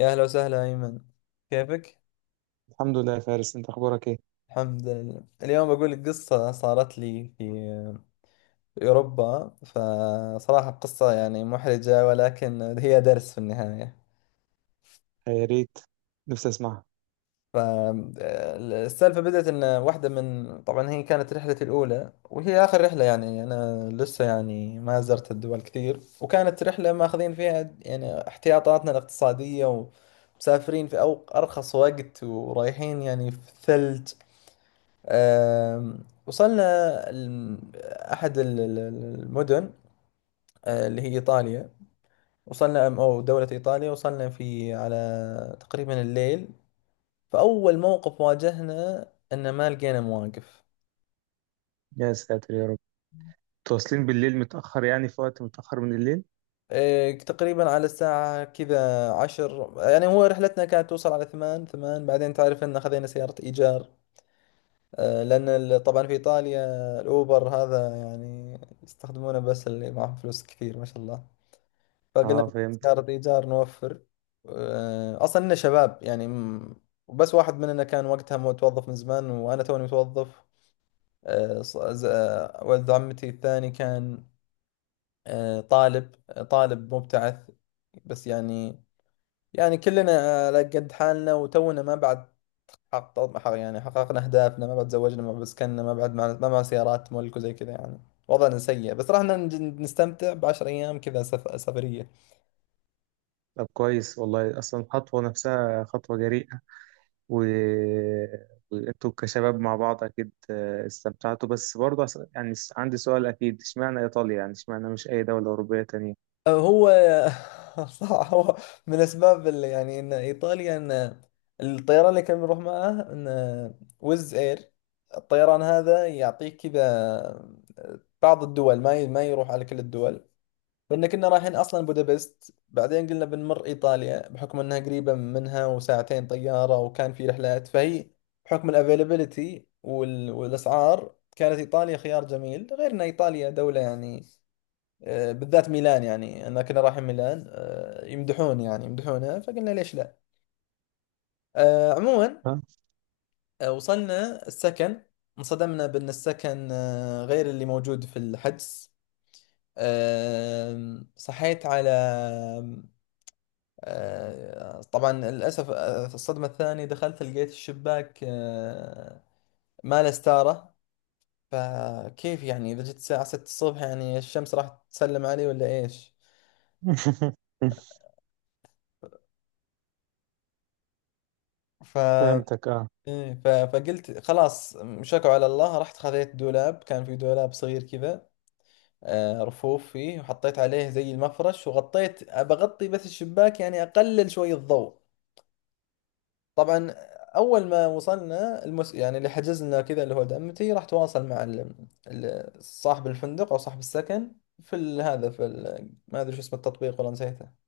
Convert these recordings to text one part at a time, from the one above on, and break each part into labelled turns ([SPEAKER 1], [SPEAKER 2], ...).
[SPEAKER 1] يا أهلا وسهلا أيمن، كيفك؟
[SPEAKER 2] الحمد لله يا فارس، انت اخبارك ايه؟
[SPEAKER 1] الحمد لله، اليوم بقول لك قصة صارت لي في أوروبا. فصراحة قصة يعني محرجة، ولكن هي درس في النهاية.
[SPEAKER 2] يا ريت، نفسي اسمعها.
[SPEAKER 1] فالسالفة بدأت إن واحدة من طبعا هي كانت رحلتي الأولى وهي آخر رحلة. يعني أنا لسه يعني ما زرت الدول كثير، وكانت رحلة ماخذين فيها يعني احتياطاتنا الاقتصادية، ومسافرين في أو أرخص وقت، ورايحين يعني في الثلج. آم، وصلنا الم- أحد المدن، اللي هي إيطاليا. وصلنا أو دولة إيطاليا، وصلنا في على تقريبا الليل. فأول موقف واجهنا أن ما لقينا مواقف.
[SPEAKER 2] يا ساتر يا رب، تواصلين بالليل متاخر؟ يعني في وقت متاخر من الليل.
[SPEAKER 1] تقريبا على الساعة كذا عشر، يعني هو رحلتنا كانت توصل على ثمان، بعدين تعرف أن خذينا سيارة إيجار. لأن طبعا في إيطاليا الأوبر هذا يعني يستخدمونه بس اللي معهم فلوس كثير ما شاء الله. فقلنا
[SPEAKER 2] اه فهمت.
[SPEAKER 1] سيارة إيجار نوفر. أصلا إننا شباب يعني وبس واحد مننا كان وقتها متوظف من زمان، وأنا توني متوظف. ولد عمتي الثاني كان طالب، طالب مبتعث. بس يعني، يعني كلنا على قد حالنا، وتونا ما بعد يعني حققنا أهدافنا، ما بعد تزوجنا، ما بعد سكننا، ما بعد معنا ما معنا سيارات ملك وزي كذا يعني. وضعنا سيء، بس رحنا نستمتع بـ10 أيام كذا سفرية.
[SPEAKER 2] طب كويس والله، اصلا الخطوه نفسها خطوه جريئه و... وانتوا كشباب مع بعض اكيد استمتعتوا، بس برضه عندي سؤال اكيد. اشمعنى ايطاليا؟ يعني اشمعنى مش اي دوله اوروبيه تانية؟
[SPEAKER 1] هو صح. هو من اسباب اللي يعني ان ايطاليا ان الطيران اللي كان بنروح معاه ان ويز اير. الطيران هذا يعطيك كذا، بعض الدول ما يروح على كل الدول. لان كنا رايحين اصلا بودابست، بعدين قلنا بنمر ايطاليا بحكم انها قريبه منها وساعتين طياره، وكان في رحلات. فهي بحكم الافيلابيلتي والاسعار كانت ايطاليا خيار جميل، غير ان ايطاليا دوله يعني بالذات ميلان، يعني انا كنا رايحين ميلان، يمدحون يعني يمدحونها، فقلنا ليش لا. عموما،
[SPEAKER 2] ها؟
[SPEAKER 1] وصلنا السكن. انصدمنا بان السكن غير اللي موجود في الحجز. صحيت على طبعا للاسف، في الصدمه الثانيه دخلت لقيت الشباك ما له ستاره. فكيف يعني اذا جيت الساعه 6 الصبح، يعني الشمس راح تسلم علي ولا ايش؟ ف
[SPEAKER 2] فهمتك اه.
[SPEAKER 1] إيه، فقلت خلاص، شكوا على الله، رحت خذيت دولاب، كان في دولاب صغير كذا، رفوف فيه، وحطيت عليه زي المفرش، وغطيت بغطي بس الشباك، يعني أقلل شوي الضوء. طبعا أول ما وصلنا يعني اللي حجزنا كذا اللي هو دعمتي راح تواصل مع صاحب الفندق أو صاحب السكن في هذا، في ما أدري شو اسم التطبيق والله نسيته.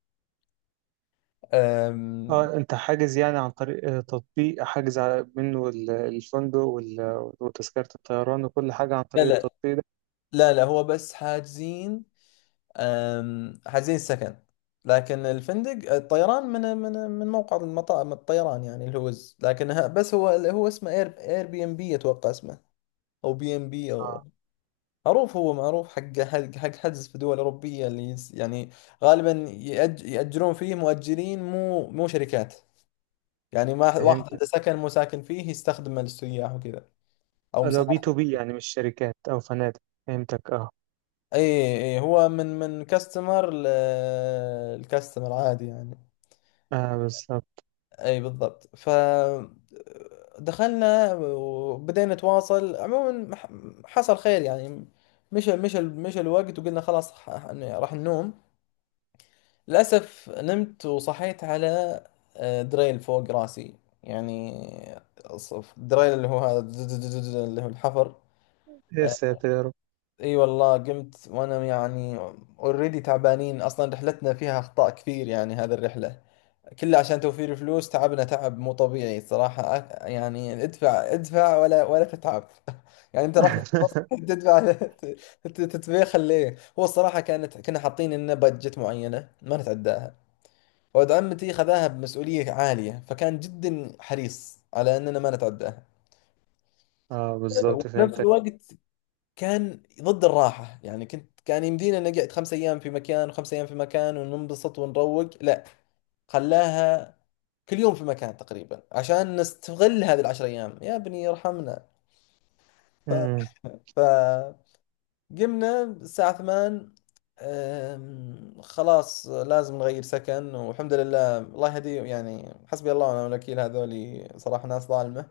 [SPEAKER 1] أم...
[SPEAKER 2] اه انت حاجز يعني عن طريق تطبيق، حاجز الفندق وتذكرة الطيران وكل حاجة عن
[SPEAKER 1] لا
[SPEAKER 2] طريق
[SPEAKER 1] لا،
[SPEAKER 2] التطبيق ده؟
[SPEAKER 1] لا لا، هو بس حاجزين. حجزين السكن، لكن الفندق، الطيران، من موقع المطار، من الطيران يعني الهوز. لكن بس هو اسمه اير اير بي ام بي اتوقع اسمه او بي ام بي او.
[SPEAKER 2] اه
[SPEAKER 1] معروف، هو معروف، حق حجز في دول اوروبيه، اللي يعني غالبا ياجرون فيه، مؤجرين مو شركات. يعني ما واحد
[SPEAKER 2] فهمتك.
[SPEAKER 1] عنده سكن مو ساكن فيه يستخدمه للسياح وكذا، او
[SPEAKER 2] لو
[SPEAKER 1] مساعد.
[SPEAKER 2] بي تو بي يعني مش شركات او فنادق. فهمتك اه.
[SPEAKER 1] اي، اي، هو من كاستمر لكاستمر عادي يعني.
[SPEAKER 2] اه بالظبط.
[SPEAKER 1] اي بالضبط. ف دخلنا وبدينا نتواصل. عموما حصل خير يعني. مشى الوقت، وقلنا خلاص، إني راح ننوم. للأسف نمت وصحيت على دريل فوق راسي. يعني دريل اللي هو هذا اللي هو الحفر.
[SPEAKER 2] يا
[SPEAKER 1] آه،
[SPEAKER 2] ساتر يا رب.
[SPEAKER 1] اي والله قمت وانا يعني اوريدي تعبانين. اصلا رحلتنا فيها اخطاء كثير، يعني هذه الرحلة كله عشان توفير فلوس، تعبنا تعب مو طبيعي صراحة. يعني ادفع ادفع ولا ولا تتعب يعني انت راح تدفع، تتبيخل ليه؟ هو الصراحة كانت، كنا حاطين لنا بادجت معينة ما نتعداها. ولد عمتي خذاها بمسؤولية عالية، فكان جدا حريص على اننا ما نتعداها.
[SPEAKER 2] اه بالظبط
[SPEAKER 1] وفي نفس
[SPEAKER 2] فهمتك.
[SPEAKER 1] الوقت كان ضد الراحة. يعني كنت كان يمدينا نقعد 5 ايام في مكان وخمس ايام في مكان وننبسط ونروق، لا، خلاها كل يوم في مكان تقريبا عشان نستغل هذه الـ10 أيام. يا ابني ارحمنا! ف...
[SPEAKER 2] امم.
[SPEAKER 1] ف... قمنا الساعة 8. خلاص لازم نغير سكن. والحمد لله، الله يهديهم، يعني حسبي الله ونعم الوكيل، هذولي صراحة ناس ظالمة.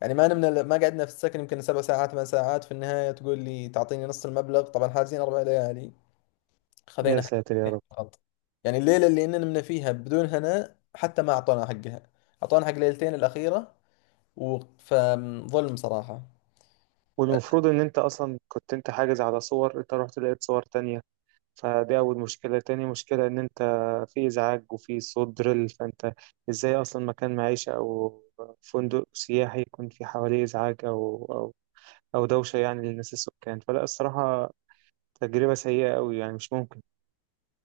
[SPEAKER 1] يعني ما نمنا، ما قعدنا في السكن يمكن 7 ساعات، 8 ساعات، في النهاية تقول لي تعطيني نص المبلغ. طبعا حاجزين 4 ليالي،
[SPEAKER 2] يا
[SPEAKER 1] خذينا
[SPEAKER 2] ساتر يا
[SPEAKER 1] حقنا
[SPEAKER 2] رب.
[SPEAKER 1] فقط. يعني الليلة اللي إننا نمنا فيها بدون هنا حتى ما أعطونا حقها. أعطونا حق ليلتين الأخيرة. فظلم صراحة.
[SPEAKER 2] والمفروض ان انت اصلا كنت انت حاجز على صور، انت رحت لقيت صور تانية. فدي أول مشكلة. تاني مشكلة إن أنت في إزعاج وفي صوت دريل، فأنت إزاي أصلا مكان معيشة أو فندق سياحي يكون في حواليه إزعاج أو أو دوشة يعني للناس السكان؟ فلا الصراحة تجربة سيئة أوي، يعني مش ممكن.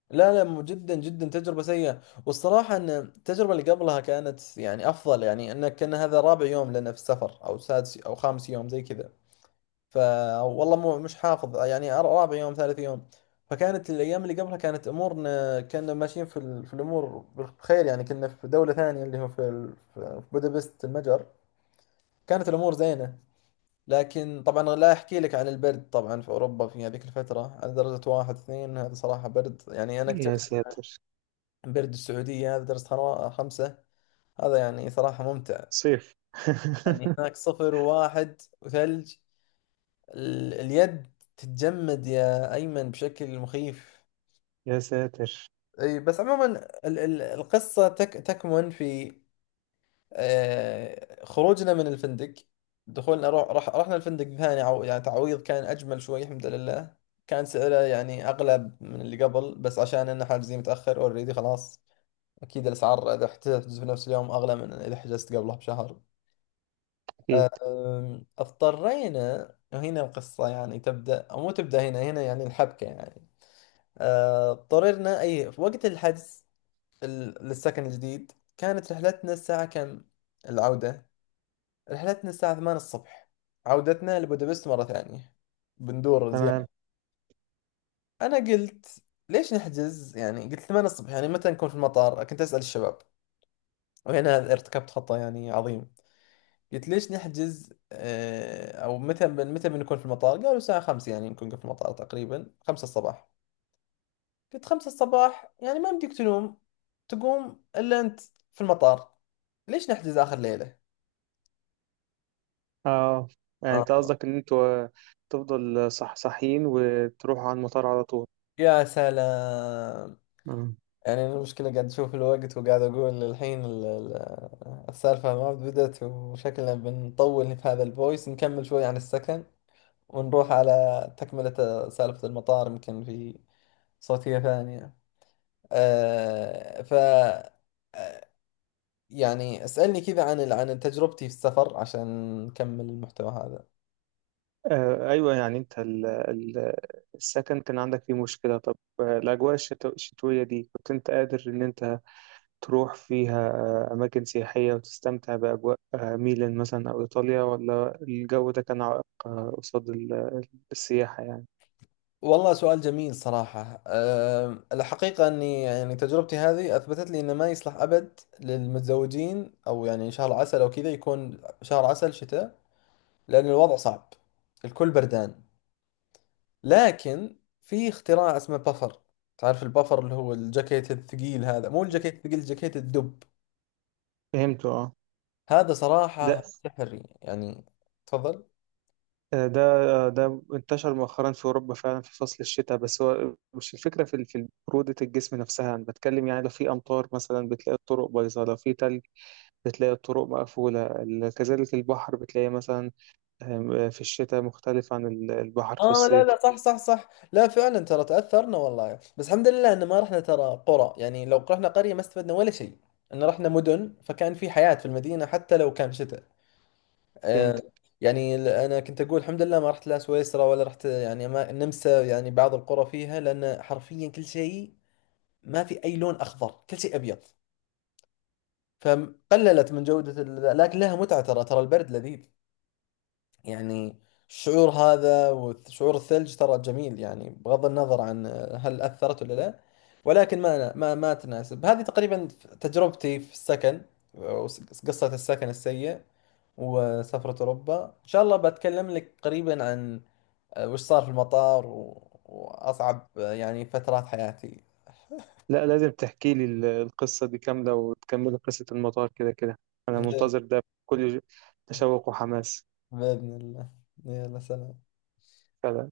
[SPEAKER 1] لا لا، جدا جدا تجربة سيئة. والصراحة أن التجربة اللي قبلها كانت يعني أفضل، يعني أنك كان هذا رابع يوم لنا في السفر، أو سادس أو خامس يوم زي كذا. فوالله مو مش حافظ يعني، رابع يوم، ثالث يوم. فكانت الأيام اللي قبلها كانت أمورنا، كنا ماشيين في، في الأمور بخير. يعني كنا في دولة ثانية، اللي هو في، في بودابست المجر. كانت الأمور زينة. لكن طبعا لا أحكي لك عن البرد، طبعا في أوروبا في هذيك الفترة على درجة 1، 2، هذا صراحة برد. يعني أنا
[SPEAKER 2] يا
[SPEAKER 1] اكتشفت
[SPEAKER 2] ساتر.
[SPEAKER 1] إن برد السعودية هذا درجة حرارة 5، هذا يعني صراحة ممتع.
[SPEAKER 2] صيف.
[SPEAKER 1] يعني هناك صفر وواحد وثلج. اليد تتجمد يا أيمن بشكل مخيف.
[SPEAKER 2] يا ساتر.
[SPEAKER 1] أي، بس عموما القصة تكمن في خروجنا من الفندق. دخولنا، روح رح رحنا الفندق ثاني. يعني تعويض كان أجمل شوي الحمد لله. كان سعره يعني أغلى من اللي قبل، بس عشان إنه حاجزين متأخر أوريدي خلاص. أكيد الأسعار إذا احتجز في نفس اليوم أغلى من إذا حجزت قبلها بشهر.
[SPEAKER 2] أكيد.
[SPEAKER 1] اضطرينا. وهنا القصة يعني تبدأ، أو مو تبدأ هنا، هنا يعني الحبكة يعني. اضطررنا أي في وقت الحجز للسكن الجديد. كانت رحلتنا الساعة كم؟ العودة رحلتنا الساعة 8 الصبح، عودتنا لبودابست مرة ثانية بندور
[SPEAKER 2] تمام.
[SPEAKER 1] زيادة. أنا قلت ليش نحجز؟ يعني قلت 8 الصبح، يعني متى نكون في المطار؟ كنت أسأل الشباب. وهنا ارتكبت خطأ يعني عظيم. قلت ليش نحجز أو متى متى بنكون في المطار؟ قالوا الساعة 5، يعني نكون في المطار تقريبا 5 الصباح. قلت 5 الصباح يعني ما يمديك تنوم، تقوم إلا أنت في المطار. ليش نحجز آخر ليلة؟
[SPEAKER 2] أه يعني أنت
[SPEAKER 1] آه.
[SPEAKER 2] قصدك إن أنتوا تفضل صح، صحيين وتروحوا على المطار على
[SPEAKER 1] يا سلام.
[SPEAKER 2] طول.
[SPEAKER 1] يعني أنا المشكلة قاعد أشوف الوقت وقاعد أقول الحين السالفة ما بدأت، وشكلنا بنطول في هذا الفويس. نكمل شوي عن السكن ونروح على تكملة سالفة المطار، يمكن في صوتية ثانية. آه ف آه، يعني اسألني كذا عن عن تجربتي في السفر عشان نكمل المحتوى هذا.
[SPEAKER 2] أيوة، يعني أنت السكن كان عندك فيه مشكلة. طب الأجواء الشتوية دي كنت أنت قادر إن أنت تروح فيها أماكن سياحية وتستمتع بأجواء ميلان مثلا أو إيطاليا، ولا الجو ده كان عائق قصاد السياحة يعني؟
[SPEAKER 1] والله سؤال جميل صراحة. الحقيقة أني يعني تجربتي هذه أثبتت لي أنه ما يصلح أبد للمتزوجين، أو يعني شهر عسل أو كذا، يكون شهر عسل شتاء. لأن الوضع صعب، الكل بردان. لكن في اختراع اسمه بفر. تعرف البفر؟ اللي هو الجاكيت الثقيل هذا، مو الجاكيت الثقيل، الجاكيت الدب.
[SPEAKER 2] فهمته اه.
[SPEAKER 1] هذا آه.
[SPEAKER 2] ده
[SPEAKER 1] صراحة سحري يعني. تفضل.
[SPEAKER 2] ده ده انتشر مؤخرا في أوروبا فعلا في فصل الشتاء، بس هو مش الفكرة في في برودة الجسم نفسها. أنا بتكلم يعني لو في أمطار مثلا، بتلاقي الطرق بايظة. لو في تلج بتلاقي الطرق مقفولة. كذلك البحر، بتلاقي مثلا في الشتاء مختلف عن البحر في
[SPEAKER 1] اه، لا
[SPEAKER 2] الصيف.
[SPEAKER 1] لا، صح صح صح. لا، فعلا ترى تأثرنا والله. بس الحمد لله ان ما رحنا ترى قرى، يعني لو رحنا قرية ما استفدنا ولا شيء. ان رحنا مدن فكان في حياة في المدينة حتى لو كان شتاء.
[SPEAKER 2] فهمت.
[SPEAKER 1] آه. يعني انا كنت اقول الحمد لله ما رحت لا سويسرا ولا رحت يعني ما النمسا، يعني بعض القرى فيها لان حرفيا كل شيء، ما في اي لون اخضر، كل شيء ابيض. فقللت من جودة لكن لها متعة. ترى، ترى البرد لذيذ، يعني الشعور هذا وشعور الثلج ترى جميل يعني. بغض النظر عن هل أثرت ولا لا، ولكن ما ما تناسب. هذه تقريبا تجربتي في السكن، قصة السكن السيء. وسفرة أوروبا إن شاء الله بتكلم لك قريبا عن وش صار في المطار وأصعب يعني فترات حياتي.
[SPEAKER 2] لا لازم تحكي لي القصة دي كاملة وتكمل قصة المطار، كده كده أنا
[SPEAKER 1] بإذن
[SPEAKER 2] منتظر ده بكل تشوق وحماس.
[SPEAKER 1] بإذن الله. يلا سلام.
[SPEAKER 2] فعلا.